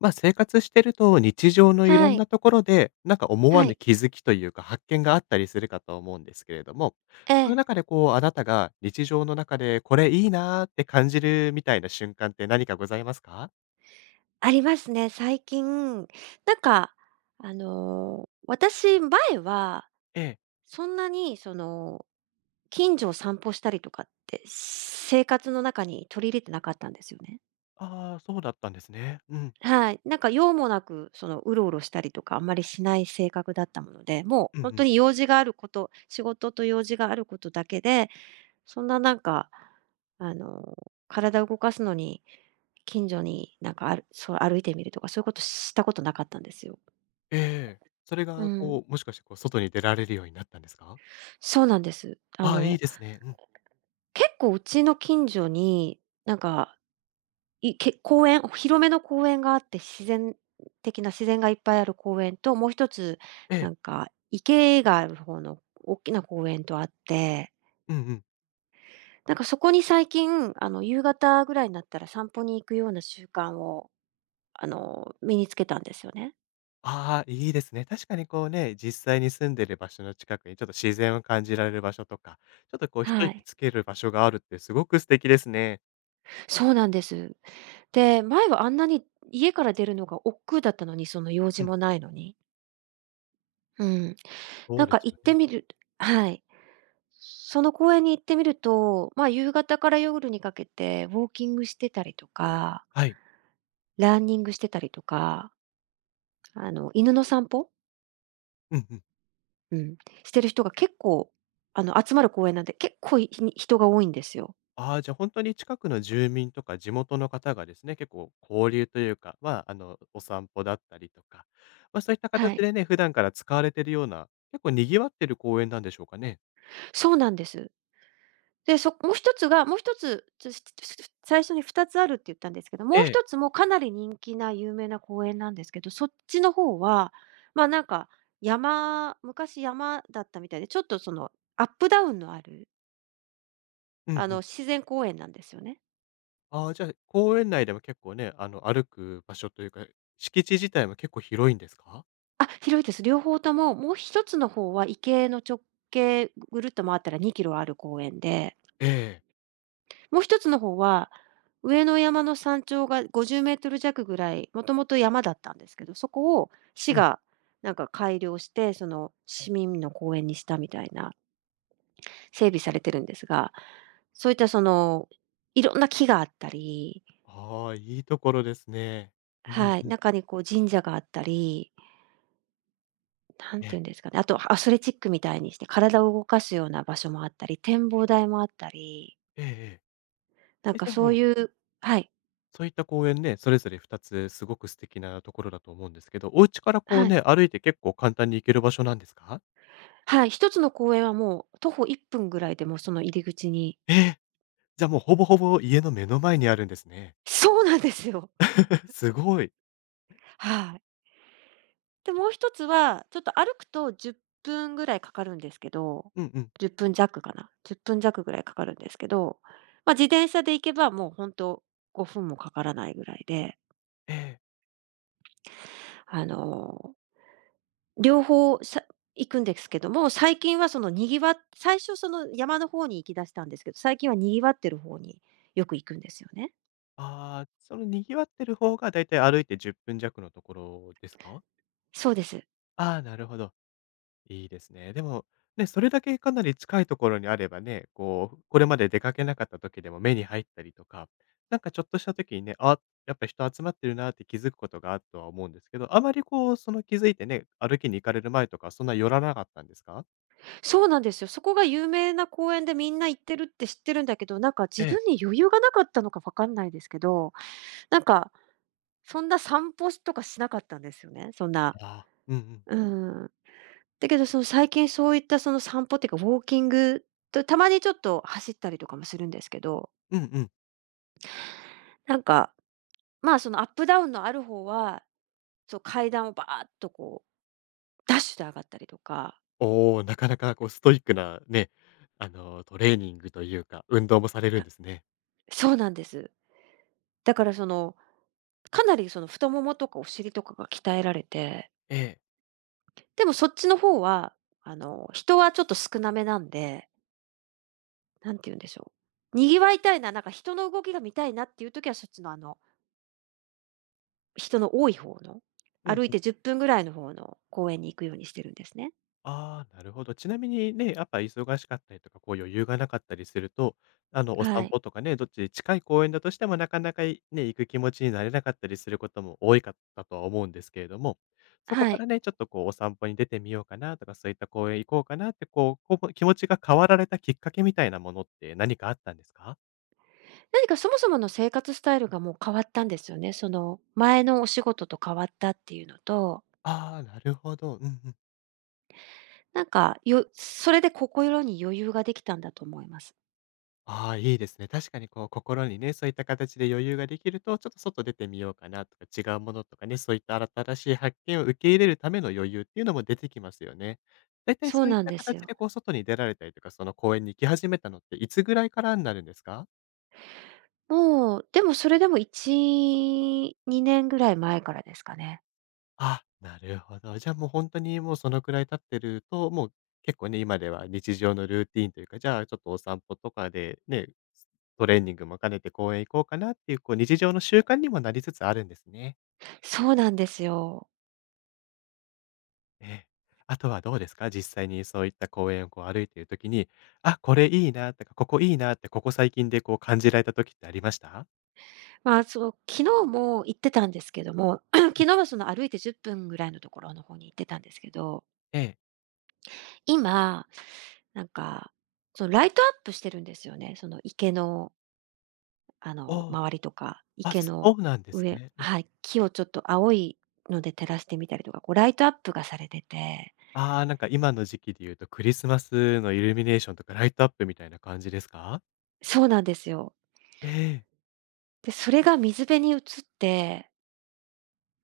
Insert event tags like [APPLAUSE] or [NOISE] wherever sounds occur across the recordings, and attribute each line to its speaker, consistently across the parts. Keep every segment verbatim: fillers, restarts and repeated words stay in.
Speaker 1: まあ、生活してると、日常のい
Speaker 2: は
Speaker 1: ろん
Speaker 2: い、
Speaker 1: なところで、なんか思
Speaker 2: は
Speaker 1: わぬ
Speaker 2: い。
Speaker 1: 気づきというか、発見があったりするかと思うんですけれども、
Speaker 2: え
Speaker 1: その
Speaker 2: え、
Speaker 1: 中でこう、あなたが日常の中でこれいいなーって感じるみたいな瞬間って何かございますか？
Speaker 2: ありますね、最近。なんか、あの、私、前は、
Speaker 1: ええ。
Speaker 2: そんなに、その、近所を散歩したりとかって、生活の中に取り入れてなかったんですよね。
Speaker 1: ああ、そうだったんですね。うん。
Speaker 2: はい。なんか用もなく、その、うろうろしたりとか、あんまりしない性格だったもので、もう
Speaker 1: うんう
Speaker 2: 本当
Speaker 1: ん。
Speaker 2: に用事があること、仕事と用事があることだけで、そんななんか、あの、体を動かすのに、近所になんかあるそう歩いてみるとか、そういうことしたことなかったんですよ。
Speaker 1: えええ。それ
Speaker 2: う
Speaker 1: が
Speaker 2: ん。
Speaker 1: こう、もしかしてこう、外に出られるようになったんですか？
Speaker 2: そうなんです。あ
Speaker 1: ああ、いい
Speaker 2: の、
Speaker 1: ですね。うん。
Speaker 2: 結構うちの近所に、なんか、いけ公園広めの公園があって、自然的な自然がいっぱいある公園と、もう一つ、
Speaker 1: え
Speaker 2: な
Speaker 1: え。
Speaker 2: んか池がある方の大きな公園とあって、
Speaker 1: うんうん。
Speaker 2: なんかそこに最近、あの、夕方ぐらいになったら散歩に行くような習慣をあの、身につけたんですよね。
Speaker 1: ああ、いいですね。確かにこうね、実際に住んでる場所の近くにちょっと自然を感じられる場所とか、ちょっとこう一
Speaker 2: は
Speaker 1: 息
Speaker 2: い。
Speaker 1: つける場所があるってすごく素敵ですね。
Speaker 2: そうなんです。で、前はあんなに家から出るのが億劫だったのに、その用事
Speaker 1: うん、
Speaker 2: もないのに。うん。
Speaker 1: そ
Speaker 2: な
Speaker 1: う
Speaker 2: ん
Speaker 1: で
Speaker 2: か
Speaker 1: す
Speaker 2: 行
Speaker 1: よ
Speaker 2: って
Speaker 1: ね。
Speaker 2: みるはい。その公園に行ってみると、まあ、夕方から夜にかけてウォーキングしてたりとか
Speaker 1: はい。
Speaker 2: ランニングしてたりとか、あの、犬の散歩、
Speaker 1: うんうん。
Speaker 2: うん、してる人が結構、あの、集まる公園なんで、結構い人が多いんですよ。
Speaker 1: ああ、じゃあ本当に近くの住民とか地元の方がですね、結構交流というか、まあ、あの、お散歩だったりとか、ま、そういった
Speaker 2: は
Speaker 1: 形
Speaker 2: い。
Speaker 1: でね、普段から使われてるような、結構賑わってる公園なんでしょうかね？
Speaker 2: そうなんです。で、そもう一つが、もう一つ、つつつつ最初にふたつあるって言ったんですけど、
Speaker 1: え
Speaker 2: もう
Speaker 1: え。
Speaker 2: 一つもかなり人気な有名な公園なんですけど、そっちの方は、ま、なんか、山昔山だったみたいで、ちょっとそのアップダウンのある、
Speaker 1: う
Speaker 2: あ
Speaker 1: んう
Speaker 2: の、
Speaker 1: ん。
Speaker 2: 自然公園なんですよね。
Speaker 1: ああ、じゃあ、公園内でも結構ね、あの、歩く場所というか、敷地自体も結構広いんですか？
Speaker 2: あ、広いです。両方とも、もう一つの方は池の直径ぐるっと回ったらにキロある公園で、
Speaker 1: ええ。
Speaker 2: もう一つの方は、上の山の山頂がごじゅうメートル弱ぐらい、もともと山だったんですけど、そこを市
Speaker 1: うん。
Speaker 2: がなんか改良して、その市民の公園にしたみたいな、整備されてるんですが、そういったその、いろんな木があったり、
Speaker 1: ああ、いいところですね。うん
Speaker 2: はい、
Speaker 1: うん。
Speaker 2: 中にこう神社があったり、なん
Speaker 1: え
Speaker 2: ていうん
Speaker 1: え。
Speaker 2: ですかね、あとアスレチックみたいにして体を動かすような場所もあったり、展望台もあったり、
Speaker 1: ええええ。
Speaker 2: なん
Speaker 1: え、
Speaker 2: か
Speaker 1: じゃあ
Speaker 2: そう
Speaker 1: もう、
Speaker 2: いうはい、
Speaker 1: そういった公園ね、それぞれふたつすごく素敵なところだと思うんですけど、お家からこ
Speaker 2: は
Speaker 1: う
Speaker 2: い。
Speaker 1: ね、歩いて結構簡単に行ける場所なんですか？
Speaker 2: はい、一つの公園はもう徒歩いっぷんぐらいでもうその入り口に。
Speaker 1: ええ、じゃあもうほぼほぼ家の目の前にあるんですね。
Speaker 2: [LAUGHS] そうなんですよ。
Speaker 1: [LAUGHS] すごい。
Speaker 2: はい。で、もう一つは、ちょっと歩くとじゅっぷんぐらいかかるんですけど、
Speaker 1: うんうん。
Speaker 2: じゅっぷん弱かな、じゅっぷん弱ぐらいかかるんですけど、まあ、自転車で行けばもう本当とごふんもかからないぐらいで、
Speaker 1: ええ。
Speaker 2: あの、両方さ行くんですけども、最近はそのにぎわっ最初その山の方に行き出したんですけど、最近はにぎわってる方によく行くんですよね。
Speaker 1: ああ、その賑わってる方がだいたい歩いてじゅっぷん弱のところですか？
Speaker 2: そうです。
Speaker 1: ああ、なるほど。いいですね。でも、ね、それだけかなり近いところにあればね、こう、これまで出かけなかった時でも目に入ったりとか、なんかちょっとした時にね、あ、やっぱ人集まってるなって気づくことがあるとは思うんですけど、あまりこう、その気づいてね、歩きに行かれる前とか、そんな寄らなかったんですか
Speaker 2: そうなんですよ。そこが有名な公園でみんな行ってるって知ってるんだけど、なんか
Speaker 1: え
Speaker 2: 自分
Speaker 1: え。
Speaker 2: に余裕がなかったのかわかんないですけど、なんか、そんな散歩とかしなかったんですよね、そんな。
Speaker 1: ああ、うんうん。
Speaker 2: うん。だけど、その最近そういったその散歩っていうか、ウォーキングと、たまにちょっと走ったりとかもするんですけど、
Speaker 1: うんうん。
Speaker 2: なんか、まあ、そのアップダウンのある方は、そう、階段をバーッとこう、ダッシュで上がったりとか。
Speaker 1: おお、なかなかこう、ストイックなね、あの、トレーニングというか、運動もされるん
Speaker 2: あ、
Speaker 1: ですね。
Speaker 2: そうなんです。だからその、かなりその太ももとかお尻とかが鍛えられて。
Speaker 1: ええ。
Speaker 2: でもそっちの方は、あの、人はちょっと少なめなんで、何て言うんでしょう。賑わいたいな、なんか人の動きが見たいなっていう時は、そっちのあの、人の多い方の、
Speaker 1: うん
Speaker 2: 歩い
Speaker 1: うん
Speaker 2: てじゅっぷんぐらいの方の公園に行くようにしてるんですね。
Speaker 1: ああ、なるほど。ちなみにね、やっぱ忙しかったりとか、こう余裕がなかったりすると、あの、お
Speaker 2: は
Speaker 1: 散
Speaker 2: い。
Speaker 1: 歩とかね、どっち近い公園だとしてもなかなかいね、行く気持ちになれなかったりすることも多いかったとは思うんですけれども、そこ
Speaker 2: は
Speaker 1: か
Speaker 2: い。
Speaker 1: らね、ちょっとこうお散歩に出てみようかなとか、そういった公園行こうかなって、こう、こう気持ちが変わられたきっかけみたいなものって何かあったんですか？
Speaker 2: 何かそもそもの生活スタイルがもう変わったんですよね。その、前のお仕事と変わったっていうのと、
Speaker 1: ああー、なるほど。うんうん。
Speaker 2: なんか、よそれで心に余裕ができたんだと思います。
Speaker 1: ああ、いいですね。確かにこう心にね、そういった形で余裕ができると、ちょっと外出てみようかなとか、違うものとかね、そういった新しい発見を受け入れるための余裕っていうのも出てきますよね。だいたい
Speaker 2: そう
Speaker 1: そういっ
Speaker 2: なん
Speaker 1: た
Speaker 2: です
Speaker 1: 形
Speaker 2: よ。
Speaker 1: でこう外に出られたりとか、その公園に行き始めたのっていつぐらいからになるんですか？
Speaker 2: もう、でもそれでもいち、にねんぐらい前からですかね。
Speaker 1: あ、なるほど。じゃあもう本当にもうそのくらい経ってると、もう結構ね、今では日常のルーティーンというか、じゃあちょっとお散歩とかでね、トレーニングも兼ねて公園行こうかなっていう、こう日常の習慣にもなりつつあるんですね。
Speaker 2: そうなんですよ。
Speaker 1: ええ。あとはどうですか？実際にそういった公園をこう歩いている時に、あ、これいいなとか、ここいいなって、ここ最近でこう感じられた時ってありました？
Speaker 2: まあ、そう、昨日も行ってたんですけども、[CLEARS THROAT] 昨日はその歩いてじっぷんぐらいのところの方に行ってたんですけど、
Speaker 1: ええ。
Speaker 2: 今、なんか、そのライトアップしてるんですよね。その池の、あ
Speaker 1: お
Speaker 2: の、
Speaker 1: お、
Speaker 2: 周りとか、
Speaker 1: あ、
Speaker 2: 池
Speaker 1: そ
Speaker 2: の
Speaker 1: うなんです
Speaker 2: 上
Speaker 1: ね。うん。
Speaker 2: はい、木をちょっと青いので照らしてみたりとか、こうライトアップがされてて。
Speaker 1: ああ、なんか今の時期で言うとクリスマスのイルミネーションとかライトアップみたいな感じですか？
Speaker 2: そうなんですよ。
Speaker 1: ええ。
Speaker 2: で、それが水辺に映って、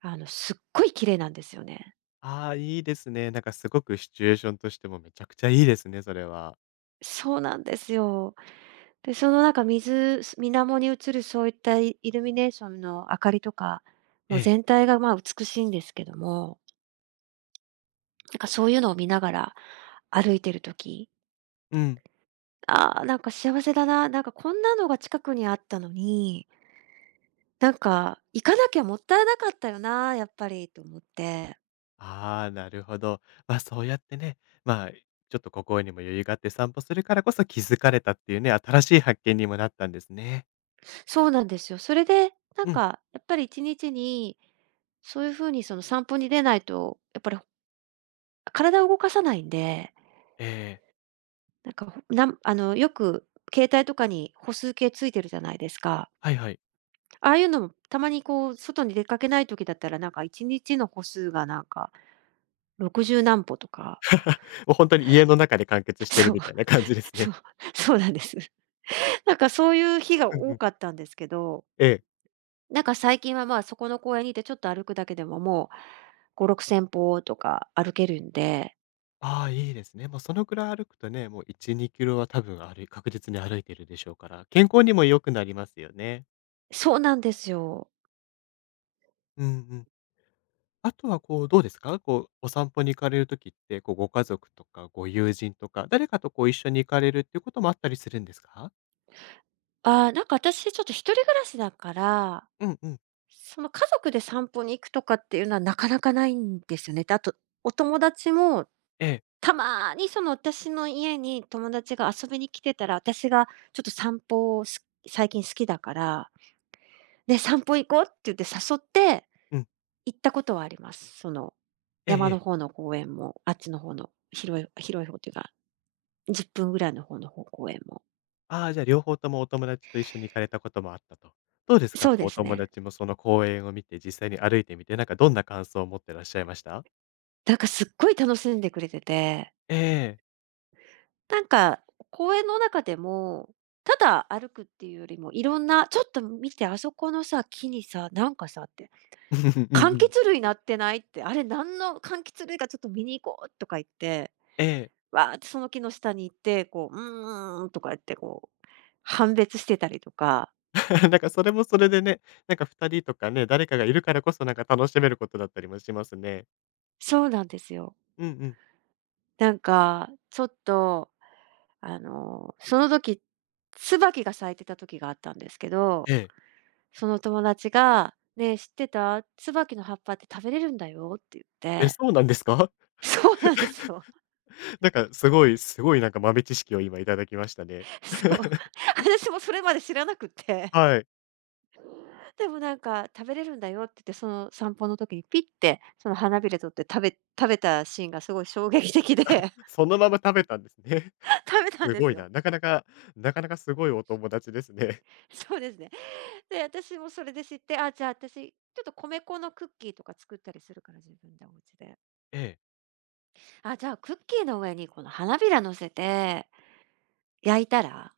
Speaker 2: あの、すっごい綺麗なんですよね。
Speaker 1: ああ、いいですね。なんかすごくシチュエーションとしてもめちゃくちゃいいですね、それは。
Speaker 2: そうなんですよ。で、そのなんか水す水面に映るそういったイイルミネーションの明かりとか、
Speaker 1: え
Speaker 2: もう
Speaker 1: え。
Speaker 2: 全体が、ま、美しいんですけども、なんかそういうのを見ながら歩いてる時、
Speaker 1: うん
Speaker 2: ああ、なんか幸せだな、なんかこんなのが近くにあったのに、なんか行かなきゃもったいなかったよな、やっぱりと思って。
Speaker 1: ああ、なるほど。ま、あそうやってね、まあ、ちょっと心にも余裕があって散歩するからこそ気づかれたっていうね、新しい発見にもなったんですね。
Speaker 2: そうなんですよ。それで、なん
Speaker 1: うん。
Speaker 2: かやっぱりいちにちに、そういう風にその散歩に出ないと、やっぱり体を動かさないんで、
Speaker 1: ええ、
Speaker 2: なんか、ほなんあの、よく携帯とかに歩数計ついてるじゃないですか。
Speaker 1: はいはい。
Speaker 2: ああいうのもたまにこう外に出かけない時だったら、なんかいちにちの歩数がなんかろくじゅう何歩とか。
Speaker 1: もう本当に家の中で完結してる
Speaker 2: そう、
Speaker 1: みたいな感じです
Speaker 2: そう、
Speaker 1: ね。
Speaker 2: そうなんです。なんかそういう日が
Speaker 1: うんう
Speaker 2: 多
Speaker 1: ん。
Speaker 2: かったんですけど、
Speaker 1: ええ。
Speaker 2: なんか最近は、まあ、そこの公園にいてちょっと歩くだけでももうご、ろくせん歩とか歩けるんで。
Speaker 1: ああ、いいですね。もうそのくらい歩くとね、もういち、にキロは多分歩い確実に歩いてるでしょうから、健康にも良くなりますよね。
Speaker 2: そうなんですよ。
Speaker 1: うんうん。あとはこう、どうですか？こう、お散歩に行かれるときって、こう、ご家族とかご友人とか、誰かとこう一緒に行かれるっていうこともあったりするんですか？
Speaker 2: ああ、なんか私ちょっと一人暮らしだから、
Speaker 1: うんうん。
Speaker 2: その、家族で散歩に行くとかっていうのはなかなかないんですよね。で、あと、お友達も
Speaker 1: ええ、
Speaker 2: たまにその私の家に友達が遊びに来てたら、私がちょっと散歩をす最近好きだから、ね、散歩行こうって言って誘って
Speaker 1: うん。
Speaker 2: 行ったことはあります。その、
Speaker 1: ええ
Speaker 2: 山
Speaker 1: え
Speaker 2: の
Speaker 1: え。
Speaker 2: 方の公園も、あっちの方の広い広い方っていうか、じゅっぷんぐらいの方の方公園も。
Speaker 1: ああ、じゃあ両方ともお友達と一緒に行かれたこともあったと。どうですか？
Speaker 2: そう
Speaker 1: こう、
Speaker 2: で
Speaker 1: お
Speaker 2: す
Speaker 1: 友
Speaker 2: ね。
Speaker 1: 達もその公園を見て、実際に歩いてみて、なんかどんな感想を持ってらっしゃいました？
Speaker 2: なんかすっごい楽しんでくれてて。
Speaker 1: ええ。
Speaker 2: なんか、公園の中でも、ただ歩くっていうよりも、いろんな「ちょっと見て、あそこのさ、木にさ、なんかさ」って、
Speaker 1: [LAUGHS] うんう
Speaker 2: 「柑
Speaker 1: んう
Speaker 2: 橘
Speaker 1: ん。
Speaker 2: 類なってない？」って、「あれ、なんの柑橘類かちょっと見に行こう」とか言って、
Speaker 1: ええ。
Speaker 2: わーってその木の下に行って、こう、「うんん」とか言って、こう、判別してたりとか。
Speaker 1: [LAUGHS] なんかそれもそれでね、なんか二人とかね、誰かがいるからこそ、なんか楽しめることだったりもしますね。
Speaker 2: そうなんですよ。
Speaker 1: うんうん。
Speaker 2: なんか、ちょっと、あの、その時、椿が咲いてた時があったんですけど、
Speaker 1: ええ。
Speaker 2: その友達が、「ねえ、知ってた？椿の葉っぱって食べれるんだよ」って言っ
Speaker 1: え、
Speaker 2: て。
Speaker 1: そうなんですか？
Speaker 2: [LAUGHS] そうなんですよ。
Speaker 1: なんかすごいすごいなんか豆知識を今いただきましたね。
Speaker 2: そう。
Speaker 1: [LAUGHS]
Speaker 2: 私もそれまで知らなくて。
Speaker 1: はい。
Speaker 2: [LAUGHS] でもなんか食べれるんだよって言って、その散歩の時にピッて、その花びら取って食べ食べたシーンがすごい衝撃的で、[LAUGHS]
Speaker 1: そのまま食べたんですね。[LAUGHS]
Speaker 2: 食べたん
Speaker 1: す
Speaker 2: で
Speaker 1: ご
Speaker 2: す
Speaker 1: い
Speaker 2: よ。
Speaker 1: な。なかなかなかなかすごいお友達ですね。
Speaker 2: そうですね。で、私もそれで知って、あ、じゃあ私、ちょっと米粉のクッキーとか作ったりするから、自分でお家で。
Speaker 1: ええ。
Speaker 2: あ、じゃあクッキーの上にこの花びら乗せて焼いたら、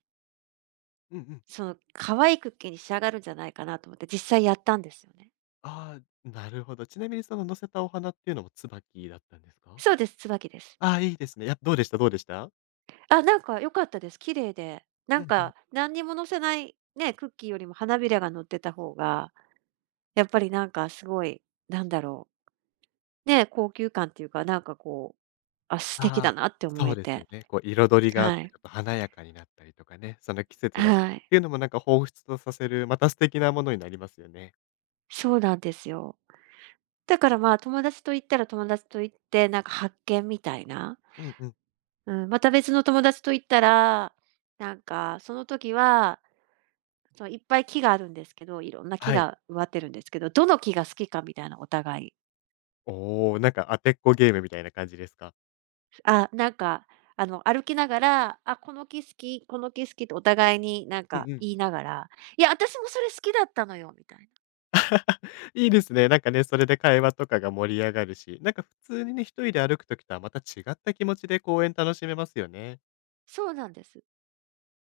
Speaker 1: うんうん。
Speaker 2: その、可愛いクッキーに仕上がるんじゃないかなと思って実際やったんですよね。
Speaker 1: ああ、なるほど。ちなみにその乗せたお花っていうのも椿だったんですか？
Speaker 2: そうです、椿です。
Speaker 1: ああー、いいですね。やっぱどうでしたどうでした？
Speaker 2: あ、なんか良かったです。綺麗で。な
Speaker 1: う
Speaker 2: ん
Speaker 1: んうん。
Speaker 2: か、何にも乗せない、ね、クッキーよりも花びらが乗ってた方が、やっぱりなんかすごい、なんだろう、ね、高級感っていうか、なんかこう、あ、素敵だ
Speaker 1: ああ、
Speaker 2: なって思
Speaker 1: そう
Speaker 2: え
Speaker 1: ですよ
Speaker 2: て。
Speaker 1: ね。こう彩りがあっ
Speaker 2: は
Speaker 1: て
Speaker 2: い。
Speaker 1: ちょっと華やかになったりとかね、その季節だった
Speaker 2: は
Speaker 1: りっ
Speaker 2: い。
Speaker 1: ていうのもなんか彷彿とさせる、また素敵なものになりますよね。
Speaker 2: そうなんですよ。だからまあ、友達と行ったら友達と行って、なんか発見みたいな。
Speaker 1: うんうん。
Speaker 2: うん、また別の友達と行ったら、なんかその時はそう、いっぱい木があるんですけど、いろんな木
Speaker 1: はい。
Speaker 2: が植わってるんですけど、どの木が好きかみたいなお互い。
Speaker 1: おお、なんか当てっこゲームみたいな感じですか？
Speaker 2: あ、なんか、あの、歩きながら、あ、この木好き、この木好きってお互いになん
Speaker 1: う
Speaker 2: か
Speaker 1: んうん。
Speaker 2: 言いながら、いや、私もそれ好きだったのよみたいな。
Speaker 1: いいですね。なんかね、それで会話とかが盛り上がるし、なんか普通にね、一人で歩くときとはまた違った気持ちで公園楽しめますよね。
Speaker 2: そうなんです。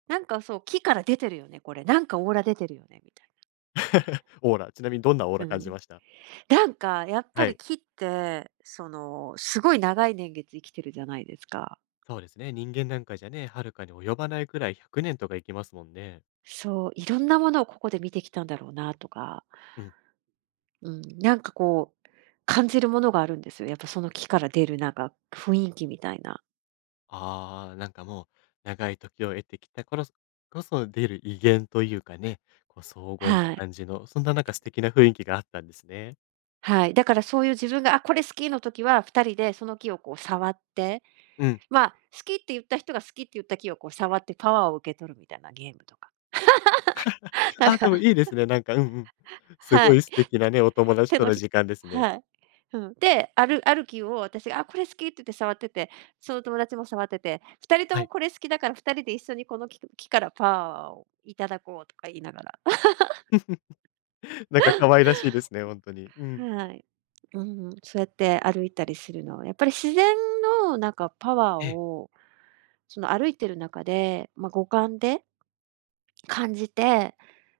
Speaker 2: なんかそう、木から出てるよね、これ。なんかオーラ出てるよねみたい
Speaker 1: オーラ、ちなみにどんなオー
Speaker 2: な。
Speaker 1: ラ
Speaker 2: う
Speaker 1: 感じ
Speaker 2: ん。
Speaker 1: ました？
Speaker 2: なんかやっぱ
Speaker 1: は
Speaker 2: り
Speaker 1: い。
Speaker 2: 木って、その、すごい長い年月生きてるじゃないですか。
Speaker 1: そうですね、人間なんかじゃね、遥かに及ばないくらいひゃくねんとかいきますもんね。
Speaker 2: そう、いろんなものをここで見てきたんだろうなとか。
Speaker 1: うん。
Speaker 2: うん、なんかこう、感じるものがあるんですよ。やっぱその木から出るなんか雰囲気みたいな。
Speaker 1: ああ、なんかもう長い時を得てきたころこそ出る威厳というかね、こう荘厳な
Speaker 2: はい。
Speaker 1: 感じの、そんななんか素敵な雰囲気があったんですね。
Speaker 2: はい。だからそういう自分が、あ、これ好きの時はふたりでその木をこう触って、
Speaker 1: うん。
Speaker 2: まあ、好きって言った人が好きって言った木をこう触ってパワーを受け取るみたいなゲームとか。[LAUGHS] なん
Speaker 1: あ、でもい
Speaker 2: か、
Speaker 1: いですね、なんか、うんうん。す
Speaker 2: は
Speaker 1: ごい
Speaker 2: い。
Speaker 1: 素敵なね、お友達
Speaker 2: 手
Speaker 1: と
Speaker 2: の
Speaker 1: の
Speaker 2: ひ
Speaker 1: 時間ですね。
Speaker 2: はい。うん。で、あるある木を私が、あ、これ好きって言って触ってて、その友達も触ってて、ふたりと
Speaker 1: は
Speaker 2: も
Speaker 1: い。
Speaker 2: これ好きだからふたりで一緒にこの木木からパワーをいただこうとか言いながら。
Speaker 1: [LAUGHS] なんか可愛らしいですね、本当に。うん。
Speaker 2: はい。うん、そうやって歩いたりするのは、やっぱり自然のなんかパワー
Speaker 1: ええ、
Speaker 2: を、その歩いてる中で、まあ、五感で感じて、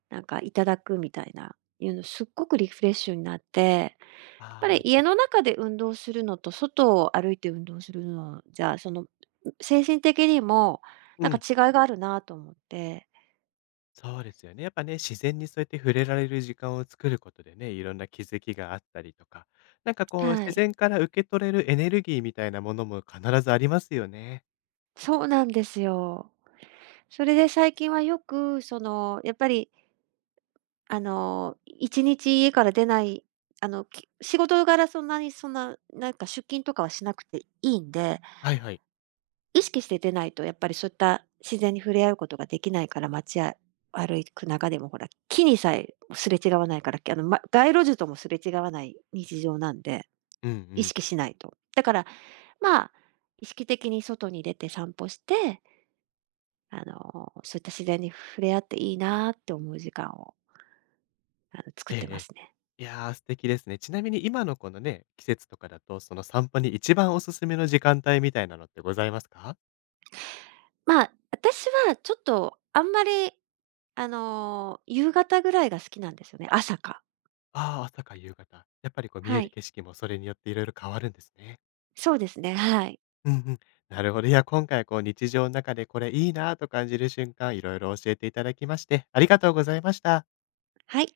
Speaker 2: なんかいただくみたいな、いうのすっごくリフレッシュになって、やっぱり
Speaker 1: あ
Speaker 2: 家
Speaker 1: あ、
Speaker 2: の
Speaker 1: た
Speaker 2: 中で運動するのと外を歩いて運動するのじゃ、その、精神的にも
Speaker 1: う
Speaker 2: なんか
Speaker 1: ん、
Speaker 2: 違いがあるなと思って。
Speaker 1: そうですよね。やっぱね、自然にそうやって触れられる時間を作ることでね、いろんな気づきがあったりとか、なんかこう
Speaker 2: は
Speaker 1: 自
Speaker 2: い。
Speaker 1: 然から受け取れるエネルギーみたいなものも必ずありますよね。
Speaker 2: そうなんですよ。それで最近はよくその、やっぱりあの、一日家から出ない、あの、き仕事柄そんなにそんな、なんか出勤とかはしなくていいんで、
Speaker 1: はいはい。
Speaker 2: 意識して出ないとやっぱりそういった自然に触れ合うことができないから、街や歩く中でもほら、木にさえすれ違わないから、あの、ま、街路樹ともすれ違わない日常なんで、
Speaker 1: うんう
Speaker 2: 意
Speaker 1: ん。
Speaker 2: 識しないと。だから、まあ、意識的に外に出て散歩して、あの、そういった自然に触れ合っていいなって思う時間を、あの、作っ
Speaker 1: ええ
Speaker 2: て
Speaker 1: え
Speaker 2: ま
Speaker 1: え。
Speaker 2: すね。
Speaker 1: いやー、素敵ですね。ちなみに今のこのね、季節とかだと、その散歩に一番おすすめの時間帯みたいなのってございますか？
Speaker 2: まあ、私はちょっとあんまり、あの、夕方ぐらいが好きなんですよね。朝か。
Speaker 1: ああ、朝か夕方。やっぱりこう見
Speaker 2: は
Speaker 1: える
Speaker 2: い。
Speaker 1: 景色もそれによっていろいろ変わるんですね。
Speaker 2: そうですね、はい。
Speaker 1: うんうん。なるほど。いや、今回こう日常の中でこれいいなぁと感じる瞬間、いろいろ教えていただきまして、ありがとうございました。
Speaker 2: はい。